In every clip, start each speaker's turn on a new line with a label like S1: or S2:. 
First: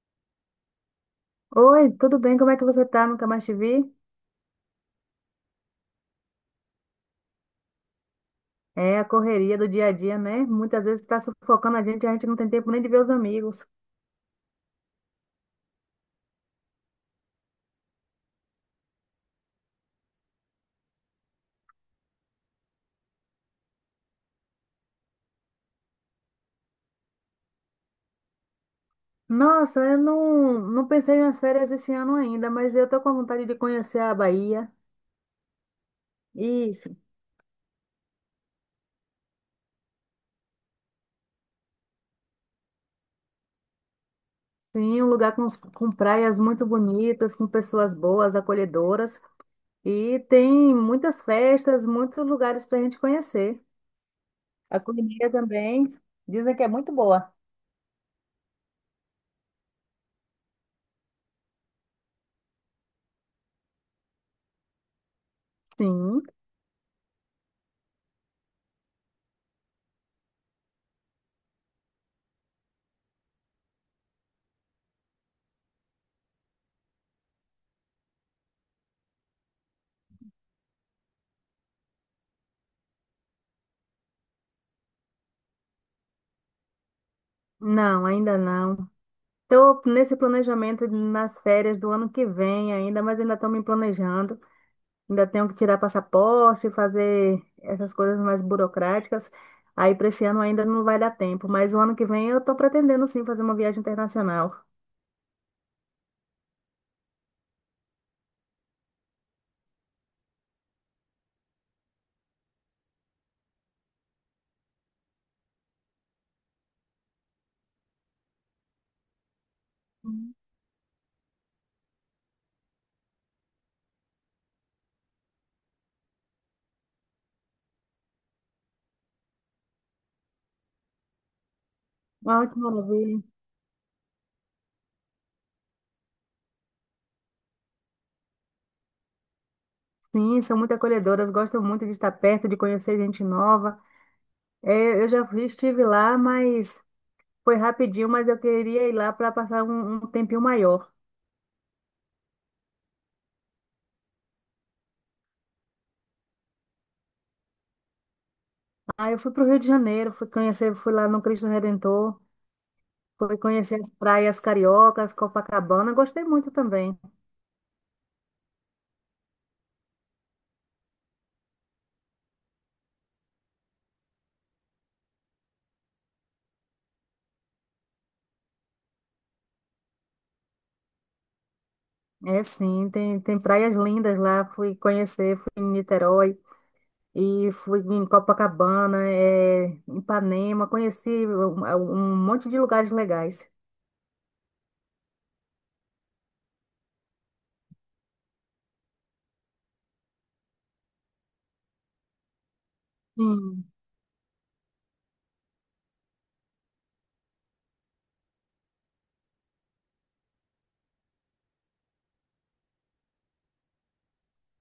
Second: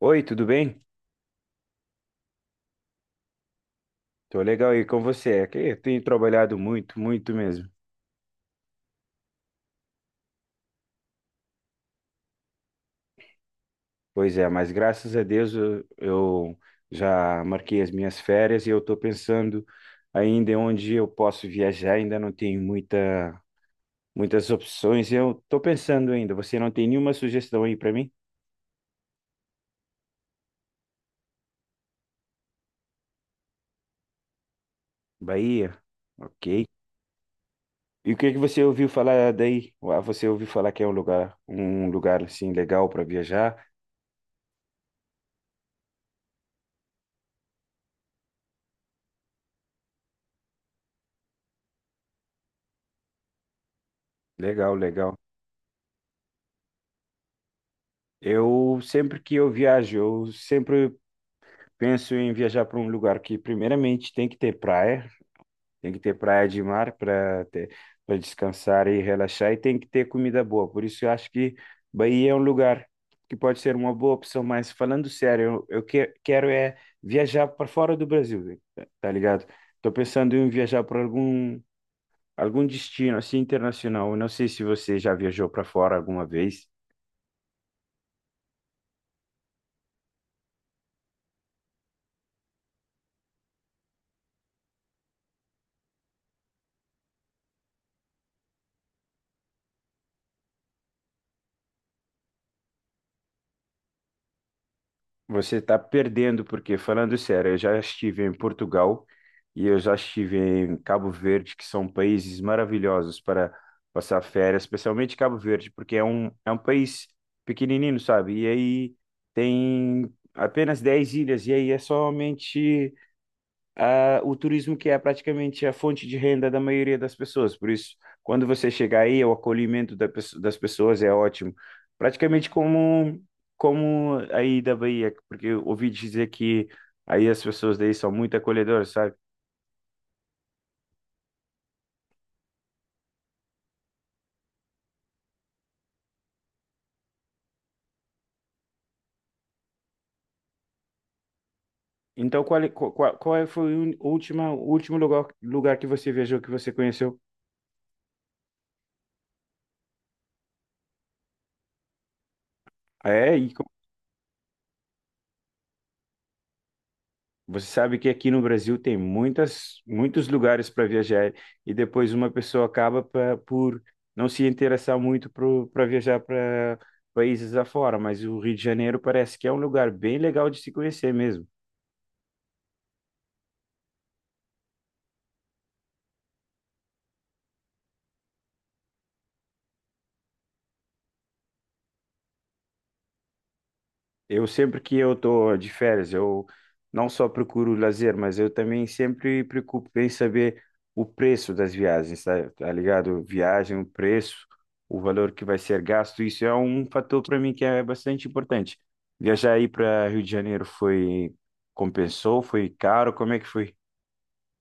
S1: Oi, tudo bem?
S2: Oi, tudo bem? Como é que você tá? Nunca mais te vi?
S1: Tô legal aí com você. É que eu tenho trabalhado muito, muito mesmo.
S2: É a correria do dia a dia, né? Muitas vezes tá sufocando a gente não tem tempo nem de ver os amigos.
S1: Pois é, mas graças a Deus eu já marquei as minhas férias e eu tô pensando ainda em onde eu posso viajar. Ainda não tenho muitas opções. Eu tô pensando ainda. Você não tem nenhuma sugestão aí para mim?
S2: Nossa, eu não pensei nas férias esse ano ainda, mas eu tô com vontade de conhecer a Bahia.
S1: Bahia? Ok.
S2: Isso,
S1: E o que que você ouviu falar daí? Você ouviu falar que é um lugar assim legal para viajar?
S2: sim, um com praias muito bonitas, com pessoas boas, acolhedoras. E tem muitas festas, muitos lugares para a gente conhecer.
S1: Legal,
S2: A
S1: legal.
S2: culinária também, dizem que é muito boa.
S1: Eu sempre que eu viajo, eu sempre penso em viajar para um lugar que, primeiramente, tem que ter praia, tem que ter
S2: Sim,
S1: praia de mar para ter, para descansar e relaxar, e tem que ter comida boa. Por isso, eu acho que Bahia é um lugar que pode ser uma boa opção. Mas, falando sério, quero é viajar para fora do Brasil, tá ligado? Estou pensando em viajar para algum destino assim internacional. Eu não sei se você já viajou para fora alguma vez.
S2: não, ainda não. Estou nesse planejamento nas férias do ano que vem ainda, mas ainda estou me planejando. Ainda tenho que tirar passaporte, fazer essas coisas mais burocráticas. Aí para esse ano ainda não vai dar tempo, mas o ano que vem eu estou pretendendo sim fazer uma viagem internacional.
S1: Você está perdendo, porque, falando sério, eu já estive em Portugal e eu já estive em Cabo Verde, que são países maravilhosos para passar férias, especialmente Cabo Verde, porque é um país pequenininho, sabe? E aí tem
S2: Hum.
S1: apenas 10 ilhas, e aí é somente o turismo que é praticamente a fonte de renda da maioria das pessoas. Por isso, quando você chegar aí, o acolhimento das pessoas é ótimo.
S2: Ah,
S1: Praticamente
S2: que maravilha.
S1: como aí da Bahia, porque eu ouvi dizer que aí as pessoas daí são muito acolhedoras, sabe?
S2: Sim, são muito acolhedoras, gostam muito de estar perto, de conhecer gente nova. É, estive lá, mas foi rapidinho, mas eu queria ir lá para passar um tempinho maior.
S1: Então, qual, é- qual, qual qual é, foi o última, o último lugar que você viajou, que você conheceu?
S2: Aí eu fui para o Rio de Janeiro, fui conhecer, fui lá no Cristo Redentor.
S1: É,
S2: Fui
S1: e
S2: conhecer as praias cariocas, Copacabana, gostei muito também.
S1: você sabe que aqui no Brasil tem muitos lugares para viajar e depois uma pessoa acaba por não se interessar muito para viajar para países afora, mas o Rio de Janeiro parece que é um lugar bem legal de se conhecer mesmo.
S2: É sim, tem praias lindas lá, fui conhecer, fui em Niterói e fui em Copacabana, é, em Ipanema, conheci um monte de lugares legais.
S1: Eu sempre que eu estou de férias, eu não só procuro lazer, mas eu também sempre preocupo em saber o preço das viagens, tá ligado?
S2: Sim.
S1: Viagem, o preço, o valor que vai ser gasto, isso é um fator para mim que é bastante importante. Viajar aí para Rio de Janeiro foi compensou, foi caro, como é que foi?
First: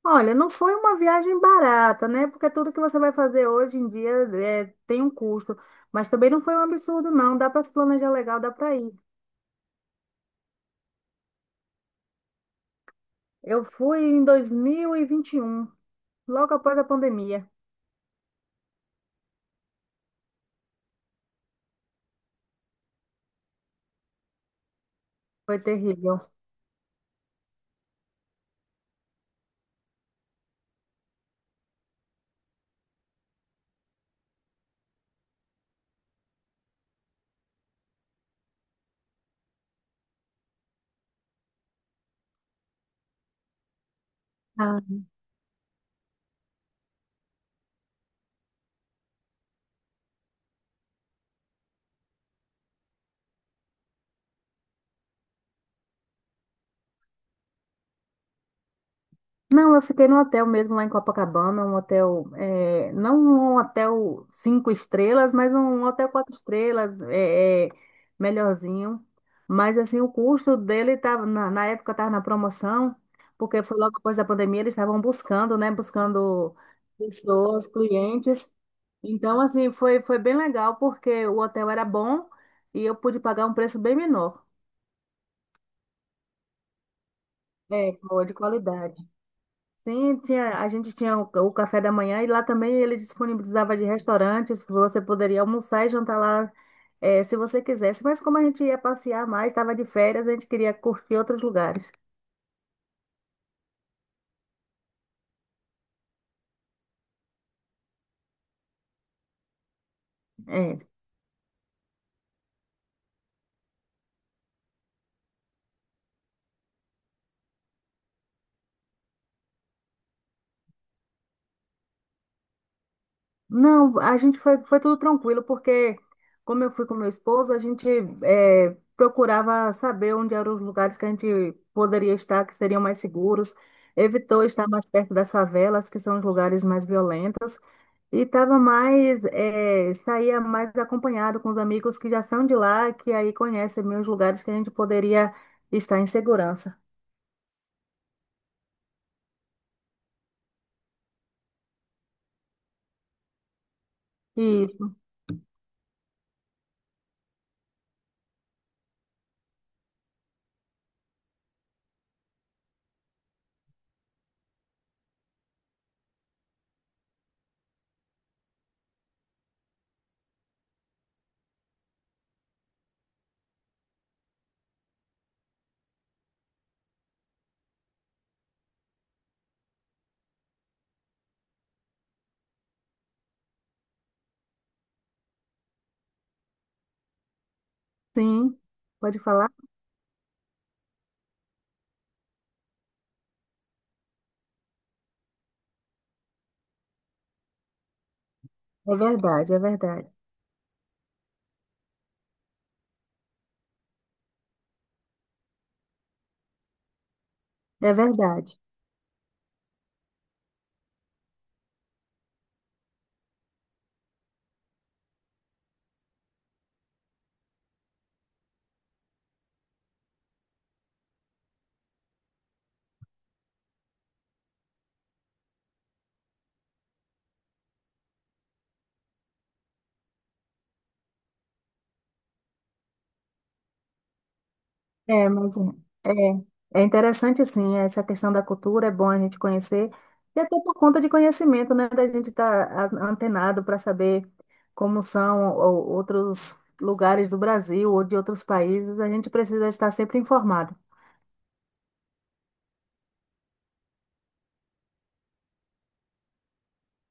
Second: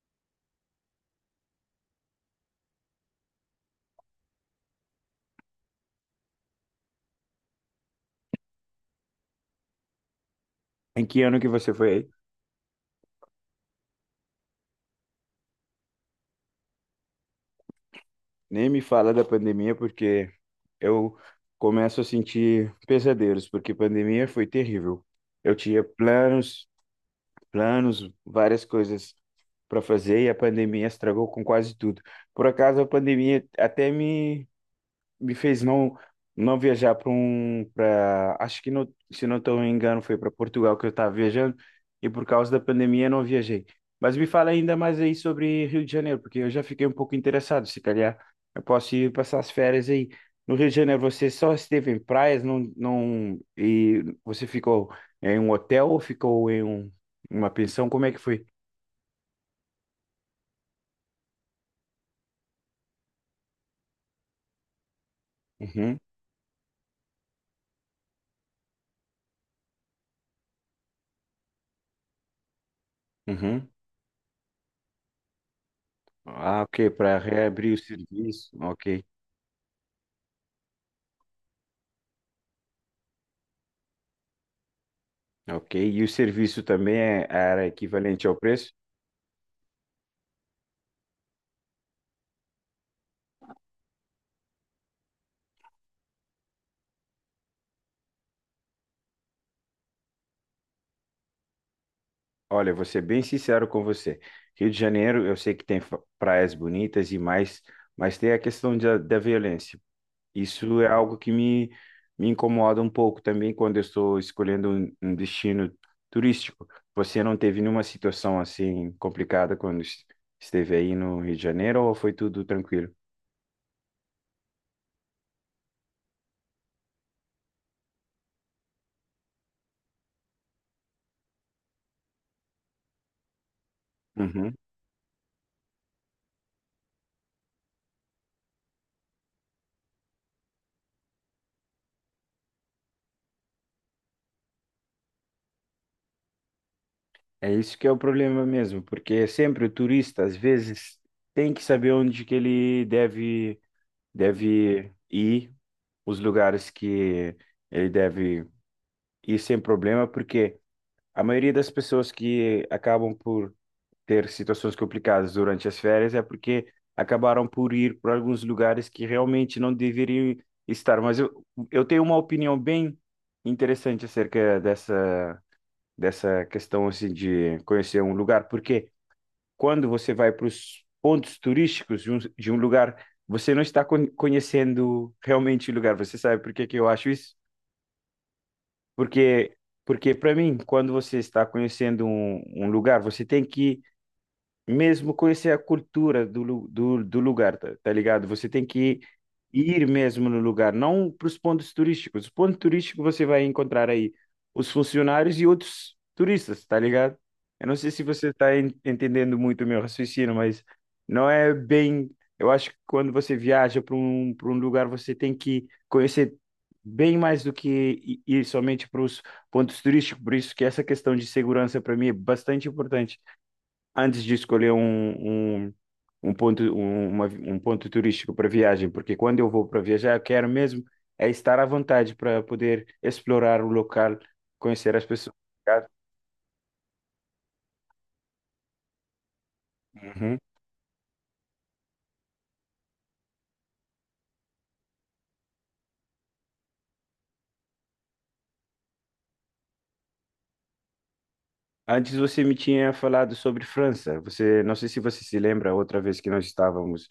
S2: Olha, não foi uma viagem barata, né? Porque tudo que você vai fazer hoje em dia é, tem um custo, mas também não foi um absurdo, não. Dá para se planejar legal, dá para ir.
S1: Em que ano que você foi aí?
S2: Eu fui em 2021, logo após a pandemia.
S1: Nem me fala da pandemia porque eu começo a sentir pesadelos, porque pandemia foi terrível. Eu
S2: Foi
S1: tinha
S2: terrível.
S1: planos, várias coisas para fazer e a pandemia estragou com quase tudo. Por acaso, a pandemia até me fez não viajar para um para acho que não, se não estou me engano foi para Portugal que eu estava viajando e por causa da pandemia eu não viajei. Mas me fala ainda
S2: Ah,
S1: mais aí sobre Rio de Janeiro, porque eu já fiquei um pouco interessado, se calhar eu posso ir passar as férias aí. No Rio de Janeiro você só esteve em praias, não e você ficou em um hotel ou ficou em uma pensão? Como é que foi?
S2: não, eu fiquei no hotel mesmo lá em Copacabana, um hotel, não um hotel cinco estrelas, mas um
S1: Uhum,
S2: hotel quatro estrelas, melhorzinho. Mas assim, o custo dele tava, na época estava na promoção, porque
S1: uhum.
S2: foi logo depois da pandemia, eles estavam buscando, né? Buscando
S1: Ah, ok, para
S2: pessoas,
S1: reabrir o serviço.
S2: clientes.
S1: Ok.
S2: Então, assim, foi bem legal, porque o hotel era bom e eu pude pagar um preço bem menor.
S1: Ok, e o serviço também era
S2: É,
S1: equivalente
S2: boa de
S1: ao preço?
S2: qualidade. Sim, tinha, a gente tinha o café da manhã e lá também ele disponibilizava de restaurantes que você poderia almoçar e jantar lá, se você quisesse. Mas como a gente ia passear mais, estava de férias, a gente queria curtir outros lugares.
S1: Olha, vou ser bem sincero com você. Rio de Janeiro, eu sei que tem praias bonitas e mais, mas tem a questão da violência. Isso
S2: É.
S1: é algo que me incomoda um pouco também quando eu estou escolhendo um destino turístico. Você não teve nenhuma situação assim complicada quando esteve aí no Rio de Janeiro ou foi tudo tranquilo?
S2: Não, a gente foi, foi tudo tranquilo, porque como eu fui com meu esposo, a gente procurava saber onde eram os lugares que a gente poderia estar, que seriam mais seguros. Evitou
S1: Uhum.
S2: estar mais perto das favelas, que são os lugares mais violentos. E tava mais, saía mais acompanhado com os amigos que já são de lá, que aí conhecem meus lugares que a gente poderia estar em segurança.
S1: É isso que é o problema mesmo, porque sempre o turista, às vezes, tem que saber onde que ele
S2: E
S1: deve ir, os lugares que ele deve ir sem problema, porque a maioria das pessoas que acabam por ter situações complicadas durante as férias é porque acabaram por ir para alguns lugares que realmente não deveriam estar. Eu tenho uma opinião bem interessante acerca dessa questão assim, de conhecer um lugar, porque quando você vai para os pontos turísticos de um lugar, você não está conhecendo realmente o lugar. Você sabe por que que eu acho isso?
S2: sim, pode falar?
S1: Porque, porque para mim, quando você está conhecendo um lugar, você tem que mesmo conhecer a cultura do lugar, tá ligado? Você tem
S2: É
S1: que
S2: verdade, é
S1: ir
S2: verdade,
S1: mesmo no lugar, não para os pontos turísticos. Os pontos turísticos você vai encontrar aí os funcionários e outros turistas, tá ligado? Eu não sei
S2: É
S1: se você está
S2: verdade.
S1: entendendo muito o meu raciocínio, mas não é bem. Eu acho que quando você viaja para para um lugar, você tem que conhecer bem mais do que ir somente para os pontos turísticos. Por isso que essa questão de segurança para mim é bastante importante antes de escolher um um ponto turístico para viagem, porque quando eu vou para viajar, eu quero mesmo é estar à vontade para poder explorar o local, conhecer as
S2: É,
S1: pessoas.
S2: mas
S1: Tá?
S2: é, é interessante sim, essa questão da cultura, é bom a gente conhecer,
S1: Uhum.
S2: e até por conta de conhecimento, né, da gente estar antenado para saber como são outros lugares do Brasil ou de outros países, a gente precisa estar sempre informado.
S1: Antes você me tinha falado sobre França. Você, não sei se você se lembra, outra vez que nós estávamos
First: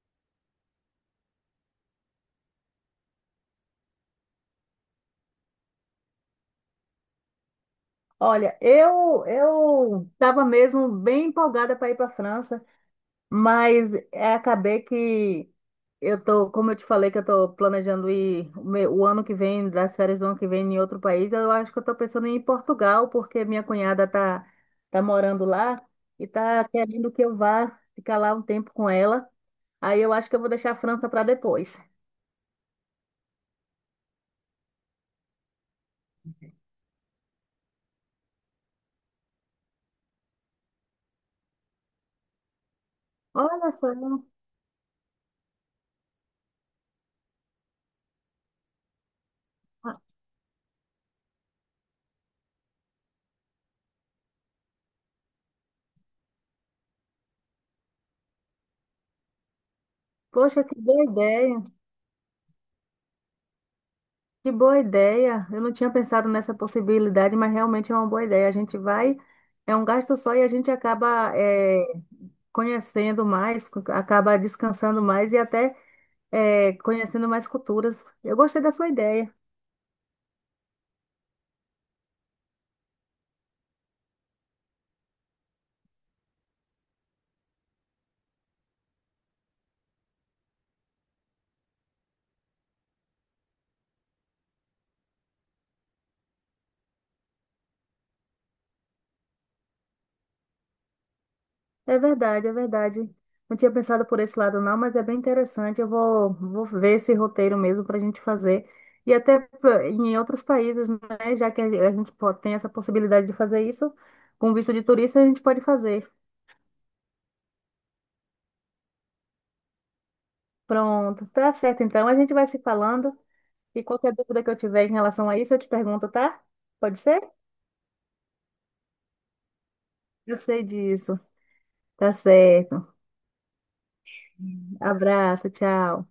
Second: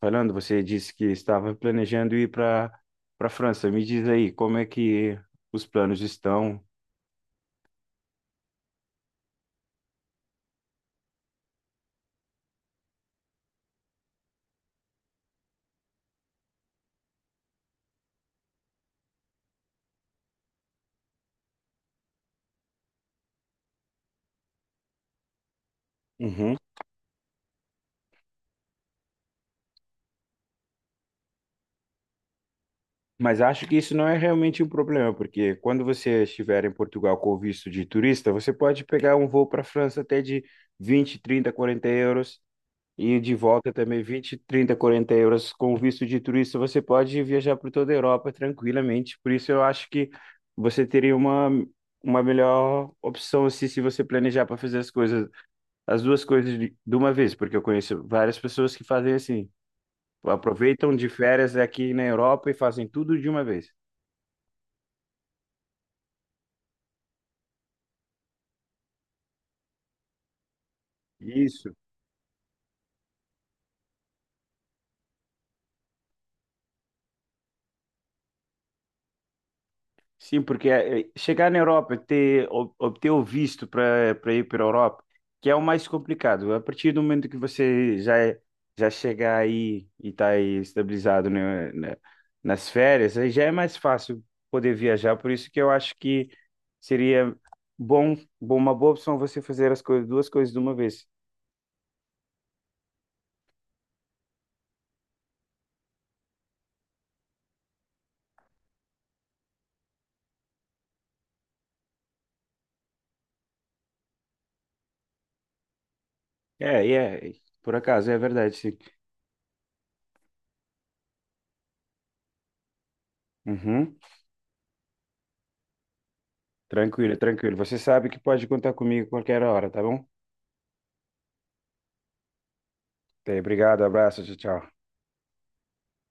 S1: falando, você disse que estava planejando ir para França. Me diz aí, como é que os planos estão?
S2: Olha, eu estava mesmo bem empolgada para ir para a França, mas é, acabei que eu tô, como eu te falei, que eu tô planejando ir o ano que vem, das férias do ano que vem em outro país. Eu acho que eu tô pensando em ir em Portugal, porque minha cunhada tá morando lá e tá querendo que eu vá ficar lá um tempo com ela. Aí eu acho que eu vou deixar a França para depois.
S1: Mas acho que isso não é realmente um problema, porque quando você estiver em Portugal com o visto de turista, você pode pegar um voo para a França até de 20, 30, 40 euros e de volta
S2: Olha só,
S1: também 20, 30, 40 euros com o visto de turista, você pode viajar por toda a Europa tranquilamente. Por isso eu acho que você teria uma melhor opção assim, se você planejar para fazer as coisas, as duas coisas de uma vez, porque eu conheço várias pessoas que fazem assim,
S2: poxa, que
S1: aproveitam
S2: boa
S1: de férias
S2: ideia.
S1: aqui na Europa e fazem tudo de uma vez.
S2: Que boa ideia! Eu não tinha pensado nessa possibilidade, mas realmente é uma boa ideia. A gente vai, é um gasto só e a gente acaba
S1: Isso.
S2: conhecendo mais, acaba descansando mais e até conhecendo mais culturas. Eu gostei da sua ideia.
S1: Sim, porque chegar na Europa, obter o visto para ir para a Europa, que é o mais complicado. A partir do momento que você já chegar aí e está aí estabilizado, né, nas férias, aí já é mais fácil poder viajar. Por isso que eu acho que seria uma boa opção você fazer as coisas, duas coisas de uma vez.
S2: É verdade, é verdade. Não tinha pensado por esse lado, não, mas é bem interessante. Vou ver esse roteiro mesmo para a gente fazer. E até em outros países, né? Já que a tem essa possibilidade de fazer isso, com visto de turista, a gente pode fazer.
S1: É, e é, por acaso, é verdade, sim.
S2: Pronto, tá certo então. A gente vai se falando e
S1: Uhum.
S2: qualquer dúvida que eu tiver em relação a isso, eu te pergunto, tá? Pode
S1: Tranquilo,
S2: ser?
S1: tranquilo. Você sabe que pode contar comigo a qualquer hora, tá bom?
S2: Eu sei disso. Tá certo.
S1: Até, obrigado, abraço, tchau, tchau.
S2: Abraço, tchau.